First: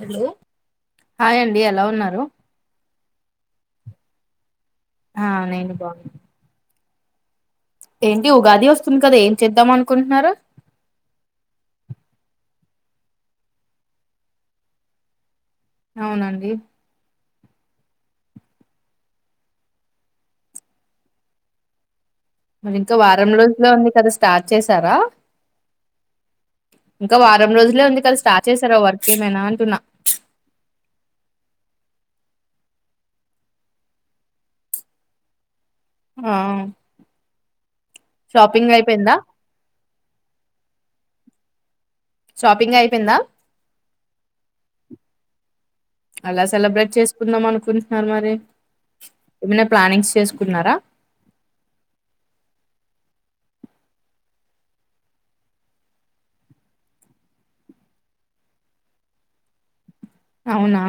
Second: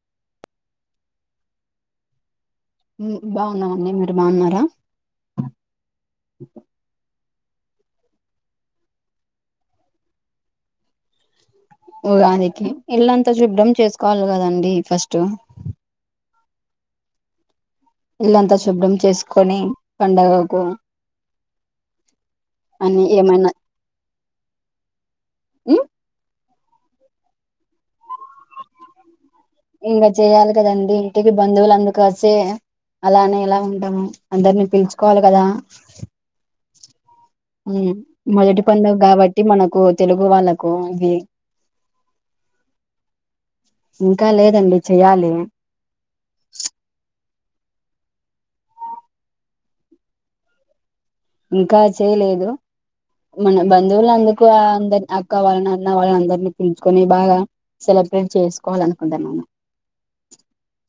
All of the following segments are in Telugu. హలో హాయ్ అండి ఎలా ఉన్నారు. ఉహ్మ్ బాగున్నావండి మీరు బాగున్నారా ఆ నేను బాగున్న ఏంటి ఉగాది వస్తుంది కదా ఏం చేద్దాం అనుకుంటున్నారు. ఉగాదికి ఇల్లంతా చూడ్డంం చేసుకోవాలి కదండి. ఫస్ట్ అవునండి ఇల్లంతా శుభ్రం చేసుకొని పండగకు మరి ఇంకా అని వారం ఏమైనా రోజుల్లో ఉంది కద. స్టార్ట్ చేసారా? ఉహ్ ఇంకా వారం రోజులే ఉంది కాద స్టార్ట్ చేశారా వర్క్. ఏమైనా అంటున్నా ఇంగా చెయాలి కదండి. ఇంటికి బంధువులు అందరూ. కాసే అలానే ఎలా ఉంటాము. అందరినీ పిలుచుకోవాలి కదా. ఆహ్ ఉ మొదటి పండగ అయిపోయిందా కాబట్టి మనకు తెలుగు వాళ్ళలకు ఇది షాపింగ్ అయిపోయిందా ఇంకా లేదండి చెయ్యాలి కుందాం అనుకుంటున్నారు మరి ఏమైనా ప్లానింగ్స్ చేసుకున్నారా ఇంకా చేయలేదు మన బంధువులు అందుకు అందరి అక్క వాళ్ళని అన్న వాళ్ళని అందరినీ పిలుచుకొని బాగా సెలబ్రేట్ చేసుకోవాల అనుకుంటాను అవునా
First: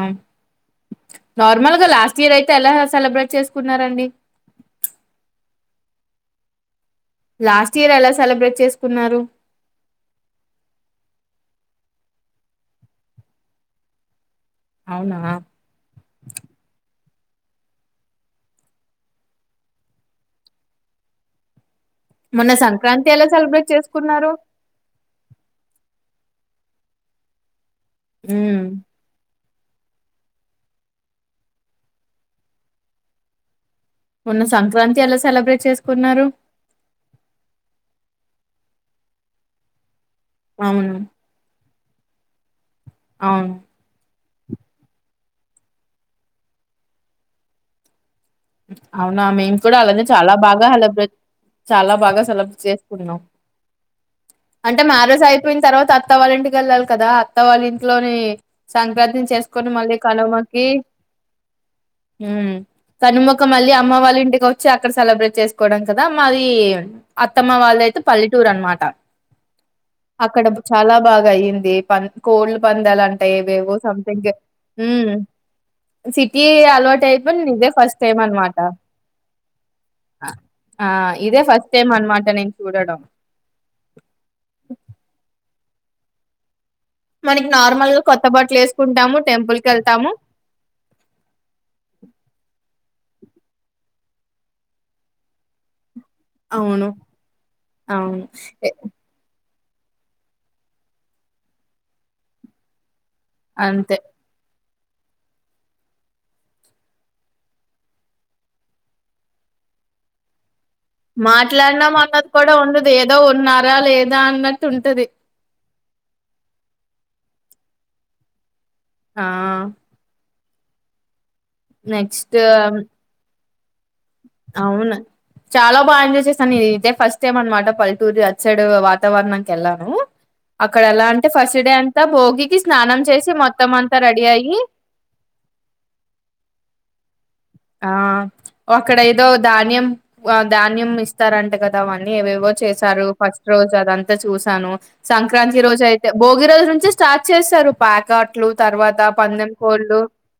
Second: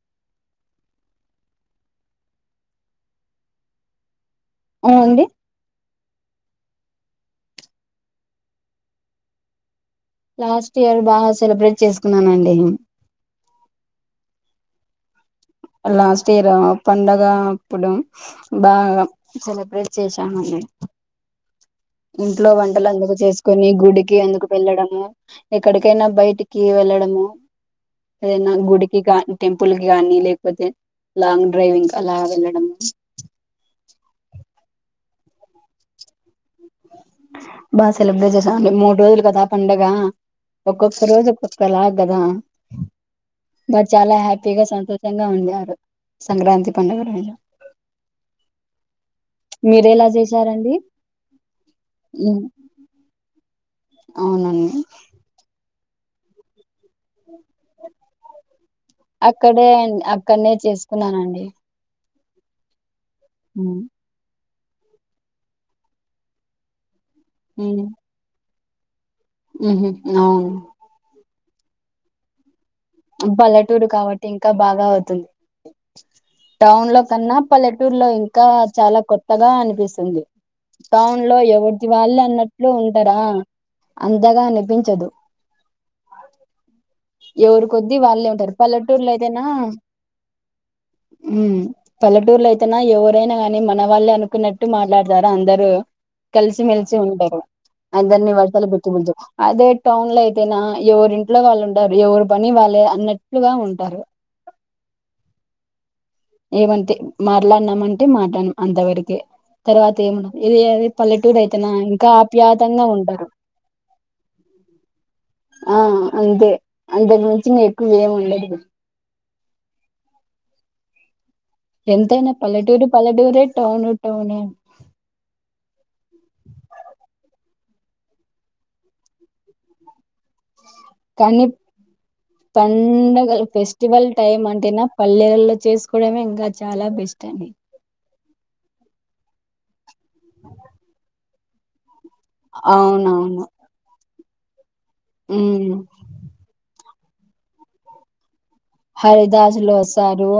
నార్మల్ గా లాస్ట్ ఇయర్ అయితే ఎలా సెలబ్రేట్ చేసుకున్నారండి ఏం అండి లాస్ట్ ఇయర్ ఎలా సెలబ్రేట్ చేసుకున్నారు లాస్ట్ ఇయర్ బాగా సెలబ్రేట్ చేసుకున్నానండి అవునా లాస్ట్ ఇయర పండగ అప్పుడు బాగా సెలబ్రేట్ చేశామండి ఇంట్లో మొన్న వంటలు సంక్రాంతి అందుకు ఎలా చేసుకొని సెలబ్రేట్ గుడికి చేసుకున్నారు ఎందుకు వెళ్ళడము ఎక్కడికైనా బయ్ టికి వెళ్ళడమో ఏదన్న ఉమ్ గుడికి కాని టెంపుల్ కి కానీ లేకపోతే లాంగ్ డ్రైవింగ్ కి అలా వెళ్ళడం మొన్న సంక్రాంతి ఎలా సెలబ్రేట్ చేసుకున్నారు బాగా సెలబ్రేట్ చేసాం అండి మూడు రోజులు కదా పండగ అవును ఒక్కొక్క రోజు ఒక్కో క్కలాగ కదా అవును బట్ చాలా హ్యాప్ గా సంతోషంగా [inaudible] సంక్రాంతి పండగ రోజు అవునా మేము కూడా అలానే మీరెలా చాలా బాగా చేశారండి హెలబ్రేట్ చాలా బాగా సెలబ్ చేసుకున్నాం అవునండి అంటే మా ఆరోజు అయిపోయిన తర్వాత్ త అత్తవాల్లింటికి వెళ్ళాలి కదా ఆత్త వాళ్ళ ఇంట్లోని సంక్రాంతిని అక్కడే చేసుకొని అం మళ్ళీ అక్కడనే కనుమకి చేసుకున్నానండి ఉ కనుమకు మళ్ళీ ఉమ్ అమ్మ వాళ్ళ ఇంటికొ చ్చి అక్కడ సెలబ్రేట్ చేసుకోవడం కదా మాది అత్తమ్మ వాళ్ళదయితే పల్లెటూరు అనమా ట ఉహు అక్కడ అవును చాలా బాగా అయ్యింది దే పం కోళ్లు పంద్యాలంట ఏవేవో పల్లెటూరు కాబట్టి సంథింగ్ ఇంకా బాగా ఊ అవుతుంది సిటీ టౌన్ అలవాటు అయిపోయి కన్నా నేను ఇదే ఫస్ట్ పల్లెటూరులో లో టైం ఇంకా అనమాట చాలా కొత్తగా అనిపిస్తుంది ఆ టౌన్ లో ఇదే ఫస్ట్ ఎవరిది టైం వాళ్ళు అనమాట నేను అన్నట్లు చూడడం ఉంటారా అందగా అనిపించదు అ మనకి నార్మల్ ఎవరికొద్దీ గా కొత్త వాళ్ళే ఉంటారు బట్టలు పల్లెటూర్లో వేసుకుంటాము అయితేనా టెంపుల్ కి వెళ్తాము పల్లెటూర్లో అయితే అనా ఎవరైనా ని మన వాళ్ళే అనుకున్నట్టు మాట్లాడతారు అందరుూ కలిసి అవును మెల్సి ఉంటారు అందరి అవును నివ అర్తల ఎ పెట్టుబద్దు అదే టౌన్ లో అయితేనా ఎవరింట్లో వాళ్ళు ఉంట ఎవరు పని వాళ్ాలి అన్నట్ ట్లుగా అంతే ఉంటారు ఏమంటే మాట్లాడిన్నా అంటే మాట్లాం అంతవరక తర్వాత ఏమండది మాట్లాడినాం అన్నది కూడా ఉండదు ఏదో ఉంటారు ఉన్నారా లేదా అన్నట్టు ఉంటది ఆ అంతే అందరి నుంచి న ఎక్కువవేమి ఉండదు ఆ ఎంతనా నెక్స్ట్ పల్లెటూరు పలెటూరు టను అవును చాలా బాగా ఎంజాయ్ చేశాను ఇదే ఫస్ట్ టైం అనమాట పల్టూరి అచ్చడు వాతవరణక ఎల్ను కానీ స్నానం పండగ చేసి మొత్తం అంతా ఫెస్టివల్ రెడీ టైమ్ అయ్యి అంటేనా పల్లెలో చేసుకోవడమే ఇంకా చాలా బెస్ట్ ండి ఆ అక్కడ ఏదో ధాన్యం ధాన్యం ఇ స్తార అంట కదా ఏవేవో చేశారు అవునవును ఫస్ట్ రోజు అదంతా అంత చూసాను సంక్రాంతి ఉమ్ రోజు అయితే భోగి రోజు నుంచి స్టార్ట్ చేశారు ప్యాకట్ అట్లు తర్వాత పన్నెండు హరిదాసులు కోళ్ళు వస్తారు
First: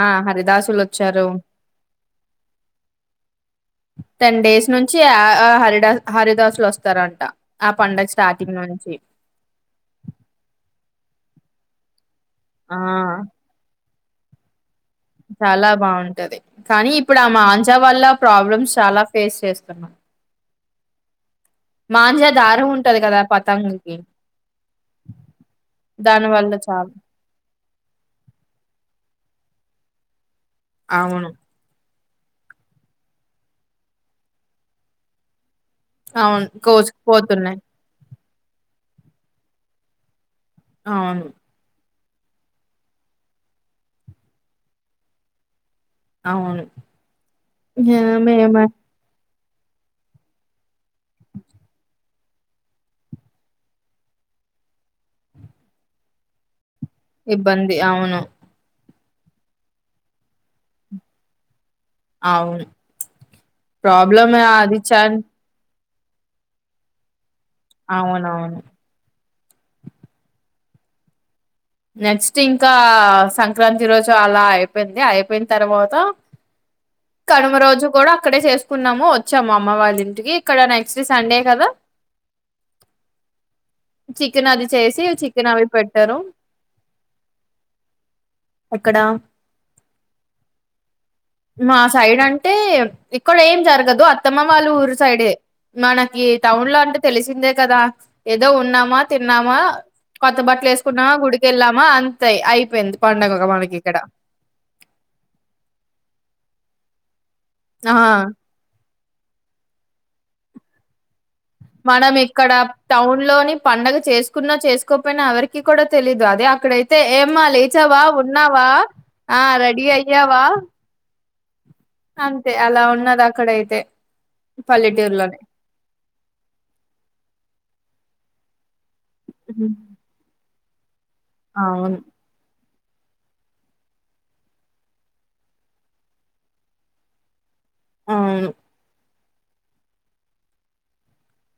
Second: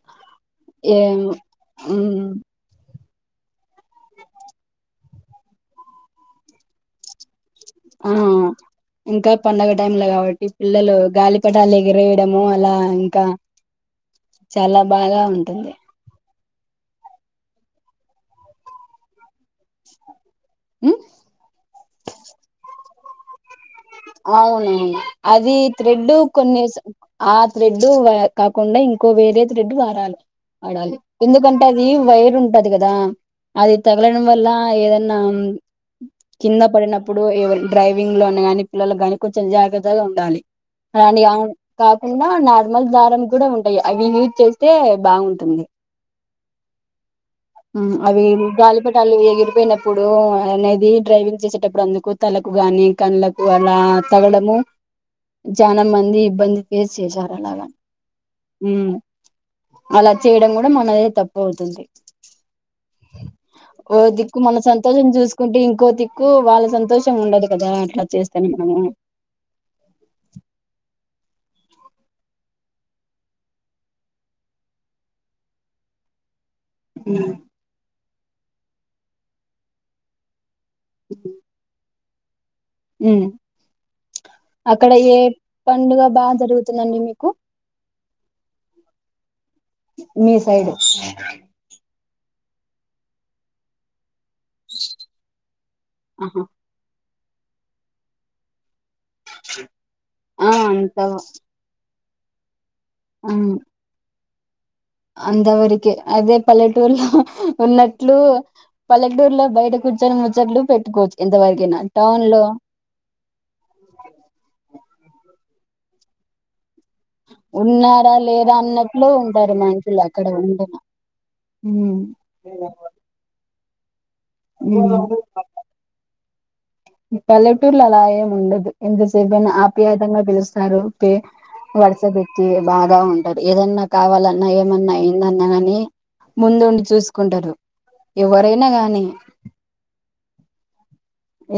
ఆ హరిదాసులు వచ్చారు అ టెన్ డేస్ నుంచి హరిదస్ హరిదాసులు వస్తారంట పండగ ఆ స్టార్టింగ్ నుంచి ఇంకా పండగ టైంలా కాబట్టి పిల్లలు గగాి పఠాల లేెగ రే ఇడము అలా ఆ ఇంకా చాలా బాగా చాలా ఉంటుంది బాగుంటది కానీ ఇప్పుడు ఆ మాంజా వల్ళ ప్రాబ్లమ్స్ చాలా ఫేస్ చేస్తున్నా ఉమ్ మాజా దార హంట ఉట్ట అదు కదా పతాం అవును అది థ్రెడ్ దాని వల్ల కొన్నిసా చాలా ఆ థ్రెడ్ కాకుండా ఇంకో వేరే త్రిడ్ వాడాలి వడాలి అవును ఎందుకంటే అవి ఊ వైరు ఉంటది కదా అది తగలడం వల్ల ఏదన్నా అవును కింద పడినప్పుడు ఎవ కోసుకుపోతున్నాయి డ్రైవింగ్ లో ఉన్న గని పిల్లలకు గానీ కొంచె జాగ్రత్తగా ఉండాలి కని అవును కాకుండా నార్మల్ దారం కూడా ఉంటాయి అవి యూజ్ చేస్తే బాగుంటుంది అవును ఆ, అవి మేమ గాలిపటాలు ఎగిరి పోయినప్పుడు అనేది డ్రైవింగ్ చేసేటప్పుడు అందుకు తలకు గాని కండ్ల కు అలా తగడము చాలా మంది ఇబ్బంది పేస్ చేశారు అలాగ ఇబ్బంది అవును హు అలా చేయడం కూడా మనదే తప్పువుతుంది అవును ప్రాబ్లమ్ ఏ అది చాన్ కో దిక్కు వాళ్ళ సంతోషం ఉండదు కదా అట్ల చెస్ కని అవునవును మనం నెక్స్ట్ ఇంకా సంక్రాంతి రోజు అలా అయిపోయింది అయిపోయిన తర్వాత కనుమ రోజు కూడా అక్కడే చేసుకున్నాము వచ్చాము అమ్మ వాళ్ళ ఇంటికి ఇక్కడ నెక్స్ట్ సండే కదా ఉ చికెన్ అది అక్కడ చేసి ఏ చికెన్ అవి పండుగ బాగా జరుగు తుందండి మీకు ఎక్కడ మీ సైడ్ మా సైడ్ అం టే ఇక్కడ ఏం జరగదు అత్తమ్మ వాళ్ళ ఊరు సైడె మనకి టౌన్ లో అంటే తెలిసిందే కదా ఏదో ఉన్నామా తిన్నామా కొత్త ఆ బట్టలు వేసుకున్నామా అంత గుడికి వెళ్ళామా అన్ తే ఐ పోఇంది పండాగ మనకి ఇక్కడ అంతావరకే అదే పల్లెటూర్లో ఆ ఉన్నట్లు పల్లక్టూరులో బయట కూర్చొని ముచ్చట్లు పెట్టుకోవచ్చు ఎంతవరకైనా మనం టౌన్ లో ఇక్కడ టౌన్ లోని పండగ చేసుకున్నా చేసుకు కపోయినా ఎవరికి కూడా తెలీదు అదే అక్కడైతే అయితే ఏమ్మా లేచావా ఉన్నారా లేరా ఉన్నావా అన్నట్లు ఆ ఉంటారు రెడీ మనుషులు అక్కడ అయ్యావా ఉండిన ఉమ్. అంతే అలా ఉన్నద్ ఆక్కడ అయితే పల్లెటూర్లోనే పల్లటూర్ల అలా ఆయయం ఉండదు ఎంతసేపుని ఆప్యాయతంగా పిలుస్తంది సారు అవును వర్సబట్టి బాగా ఉంటారు ఏదన్నా కావాలన్నా ఏమన్నా ఏందన్నా కాని ముందుండి చూసుకుంటారు అవును ఎవ్వరైనా గానీ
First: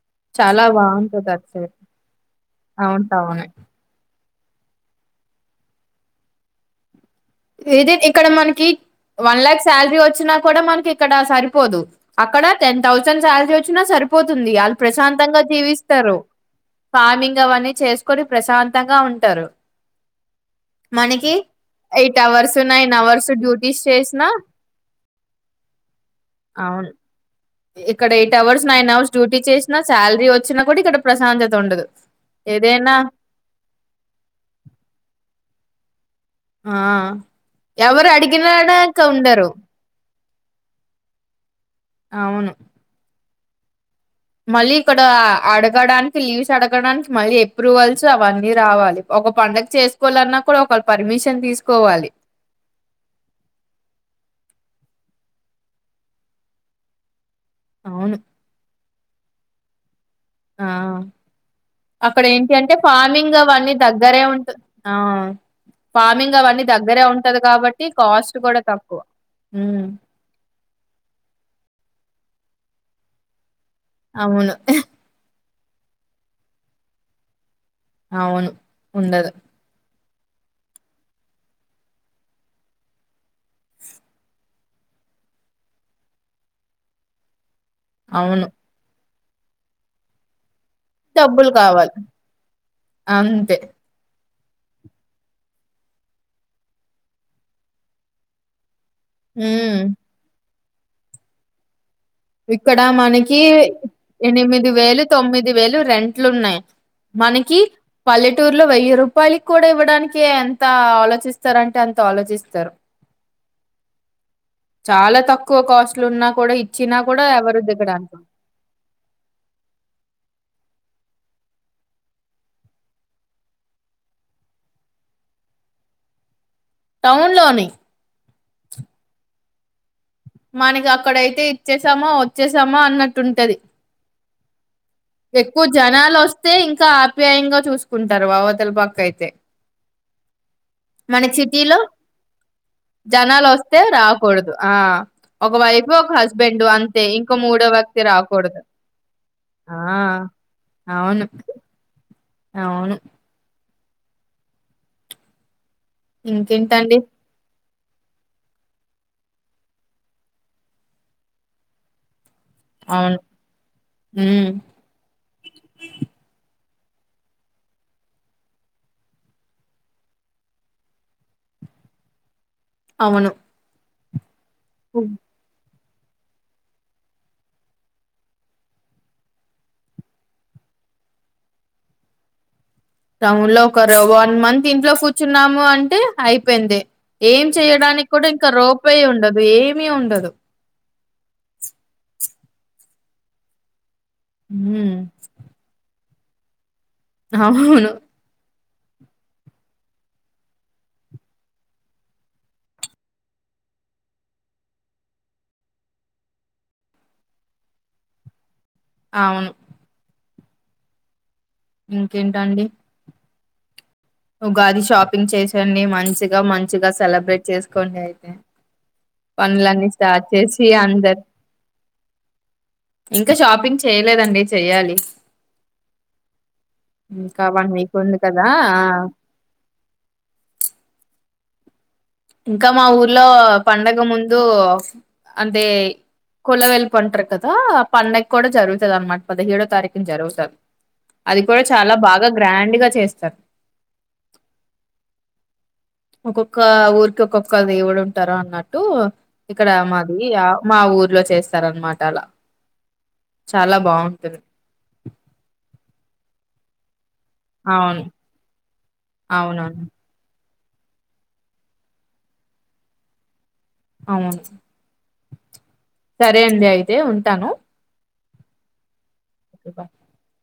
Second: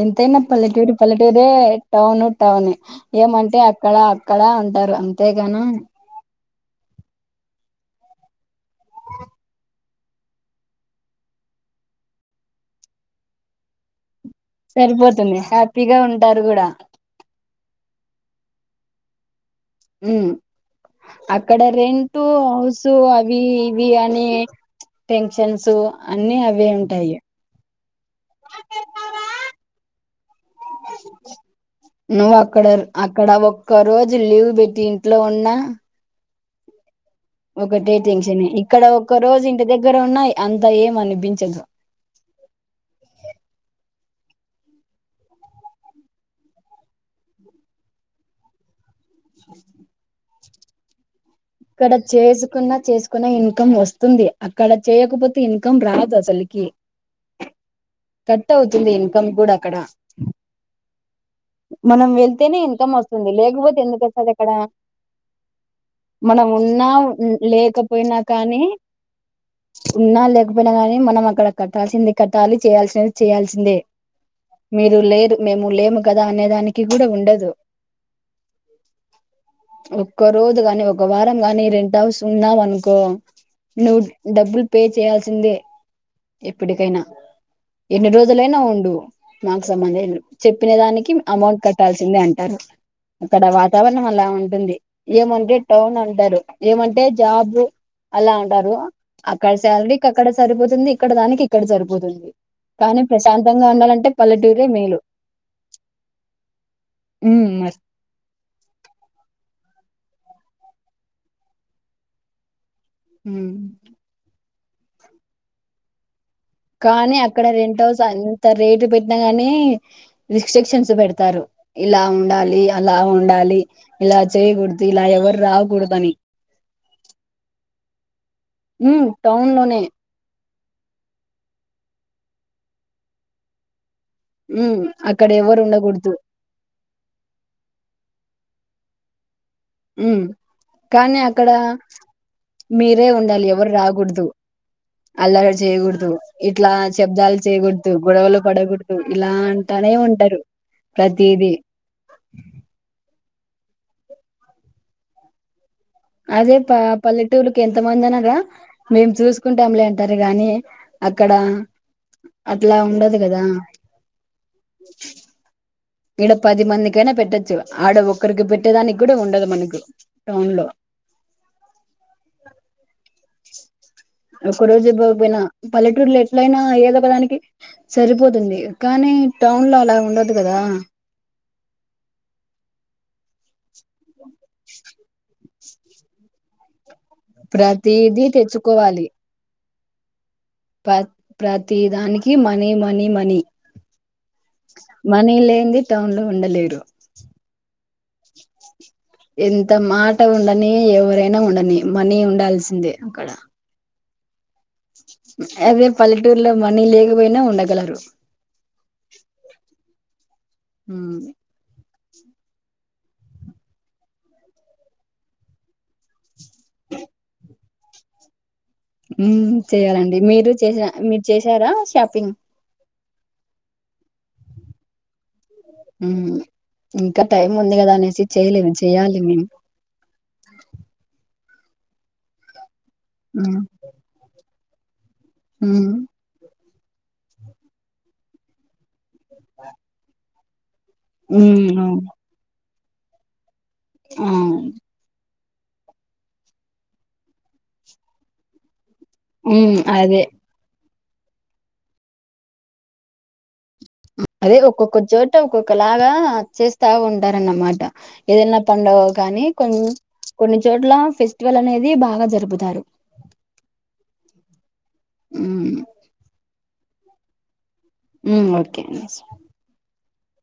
ఎంతైనా చాలా పల్లెటూరి బాగుంటది పల్లెటూర అటు సైడ్ టౌను టౌన్ అవును టౌనే ఏమంటే అక్కడ అక్కడ ఉంటారు అంతేగాన విదిన్ ఇక్కడ మనకి వన్ లలాక్ సాలరీ వచ్చినా కూడా మనకి ఇక్కడ సరిపోదు అక్కడ టెన్ థౌసండ్ సాలరీ వచ్చినా సరిపో పోతుంది వాళ్ళు సరిపోతుంది ప్రశాంతంగా హ్యాపీగా జీవిస్తారు ఉంటారు కూడా ఫార్మింగ్ అవన్నీ చేసుకొని ప్రశాంత అత్తగా ఉంటారు ఉ మనకి అక్కడ రెం eight two hours house nine hours అవి డ్యూటీస్ ఇవి చేసిన అని టెన్షన్సు అన్ని అవే అవును ఉంటాయి ఇక్కడ eight hours nine hours duty చేసినా శాలరీ వచ్చె నువ్వు అక్కడ ఏదైనా అక్కడ ఒక్క రోజు లీవ్ పెట్టి ఇంట్లో ఉన్నా ఆ ఒక డే ఎవరు టెంక్షనే ఇక్కడ అడిగినాక ఒక రోజు ఉండరు ఇంటి దగ్గర ఉన్నా అంత ఏమ్ అనిపించదు అవును మళ్ళీ ఇక్కడ అడగడానికి లీవ్స్ అడగడానికి మళ్ళీ ఎప్రూవల్స్ అవన్నీ రావాలి ఒక పండగ చేసుకోవాలన్నా ఒక పరిమిషన్ ఇక్కడ చేసుకున్న చేసుకున్న ఇన్కమ్ వస్తుంది అక్కడ చేయకపోతే ఇ అవును కట్టవుతు స్తుంది ఇన్కమ్ కూడా అక్కడ. ఆ మనం అక్కడ ఏంటి వెళ్తేనే అంటే, ఇన్కమ్ వస్తుంది ఫార్మింగ్ అవన్నీ లేకపోతే ఎందుకు దగ్గరే వస్తది అక్కడ ఉంటు, ఆ ఫ మనం ఉన్నా ఉమ్ లేకపోయినా కాస్ట్ కూడా కానీ, తక్కువ ఉమ్ ఉన్నా లేకపోయినా కానీ మనం అక్కడ కట్టాల్సిందె. కట్టాలి చేయాల్సినవి చేయాల్సిందే. అవును మీరు లేరు మేము లేము కదా అనే దానికి కూడా ఉండదు. అవును ఉండదు. క్క రోజు గాని ఒక్ ఒక వారం గాని రెంట్ హౌస్ ఉన్నావనుకో, నువ్వు డబ్బులు పే చేయాల్సిందే ఎప్పుటికైనా. ఎన్ని అవును రోజులైనా ఉండు. మాక్ సంబందే ఉండద్ చెప్ చెప్పిన దానికి డబ్బులు అమౌంట్ కావాలి కట్టాల్సిందే అంటరు. అక్కడ అంతే వాతావరణం అలా ఉన్ ఉంది, ఏమంటే టౌన్ అంటరు, ఏమంటే జాబ్. అక్కడ ఉమ్ సాలరీకి అక్కడ సరిపోతున్ తుంది, ఇక్కడ దానికి ఇక్కడ జరిపో ఇక్కడ మనకి ఉండాలంటే పల్లెటూరే ఎనిమిది మేలు వేలు, తొమ్మిది వేలు రెంట్లు ఉన్నాయి. ఉమ్ మనకి మరి పల్లెటూరులో వెయ్యి రూపాయలకి కూడా ఇవ్వట్ డానికే ఎంత ఆలోచిస్తరంటే అంత ఆలోచిస్తారు. ఉమ్ చాలా తక్కువ కాస్ట్లు ఉన్న. కూడా ఇచ్చినాక్ నీ అక్కడ రెంట్ హౌస్ అంత రేటు పెట్టినా గానీ రిస్ట్రిక్షన్స్ పెడతారు. ఇలా ఉండాలి, అలా ఉండాలి. ఇలా చేయకూడదు, ఇలా ఎవరు రాకూడదుని. టౌన్ లోని ఉ టౌన్ లోనే. మనకి అక్కడయితే ఇచ్చేసామ, వచ్చేసామా అన్నట్టుంటది. ఉమ్ అక్కడ ఎవరు ఎక్కువ ఉండకూడదు జనాలొస్తే ఇంకా ఆప్యాయంగా చూసుకుంటారు వావతల పక్క కైతే ఉమ్ కానీ అక్కడ మీరే ఉండాలి జనాలు ఎవరు వస్తే రాకూడదు, ఆ అల్లరి ఒకవైపు ఒక చేయకూడదు, హస్బెండ్ ఇట్లా అంతే ఇంకో శబ్దాలు మూడో చేయకూడదు, వ్యక్తి గొడవలు రాకూడదు. పడకూడదు ఇలా ఆ అంటనే ఉంటరు అవును ప్రతిదీ. అవును అదే పా ఇంకేంటండి పల్లెటూరు కె ఎంతమందన్న రా, మేము చూసుకుంటాంలే అంటరు గాని అక్కడ అట్లా అవును. ఉండదు కదా. హ్మ్ ఇడ పది మందికైనా పెట్టొచ్చు, ఆడ ఒక్కరికి పెట్టేదానికి కూడా ఉండదు మనకు, టౌన్ లో అవును. ఒక్క రోజు బొక్పోయిన పల్లెటూరులో ఎట్లయినా ఏదొగదానికి సరిపోతుంది కానీ టౌన్ లో అలా ఉండదు కదా టౌన్ లో ఒకరు వన్ మంత్ ఇంట్లో కూర్చున్నాము అ అంటే అయిపోయింది ఏం చెయడానికి ప్రతిదీ కూడా ఇంకా రోపాయి తెచ్చుకోవాలి ఉండదు ఏం ని ఉండదు ప్ర ప్రతిదానికి మనీ మనీ మనీ ఉమ్ మనీలేంది టౌన్ లో ఉండలేరు అవును ఎంత మాట ఉండని ఎవరైనా ఉండని మనీ ఉండాల్సిందే అక్కడ అదే పల్లెటూరులో మనీ లేకపోయినా ఉండగలరు అవును ఊ ఇంకేంటండి ఉగాది షాపింగ్ చేసెండి మంచిగా మంచిగా సెలబ్రేట్ చేసుకోండి అయితే ఉమ్ పనులన్నీ చేయాలండి స్టార్ట్ మీరు చేసి చేస అందరు మీరు చేసారా షాపింగ్ ఇంకా షాపింగ్ చేయలేదండి చెయ్యాలి ఉ ఇంకా టైం ఉంది కదా అనేసి చెయలేదు చెయాలి మేము ఇంకా మా ఊర్లో మ్మ్ పండగ ముందు [unintelligible] అంటే మ్మ్ కొలవెల్ పట్రూ కదా ఆ పన్నకూడా జరుగుతదనమాట పదహేడో తారీఖన జరువుతా అది కూడా మ్మ్ చాలా బాగా గ్రాండ్ గా చేస్తారు ఆవు ఒక్కొక్క ఊరు ఒక్కొక్క దివుడు ఉంటార అన్నట్టు ఇక్కడ మ్మ్ అదే మాది అ మా ఊరు ఊలో చేస్తారనమాట అలా చాలా బాగుంటుంది అదే ఒక్కొక్క చోట ఒక్కొక్క లాగా చేస్తా ఉం టారన్నమాట అవును ఏదనా పండవ కానీ కొం అవునవును కొన్ని చోట్ల ఫెస్టివల్ అనేది బాగా జరుపుతారు అవును ఉ సరే అండి అయితే ఉంటాను. ఊ ఓకే [unintelligible]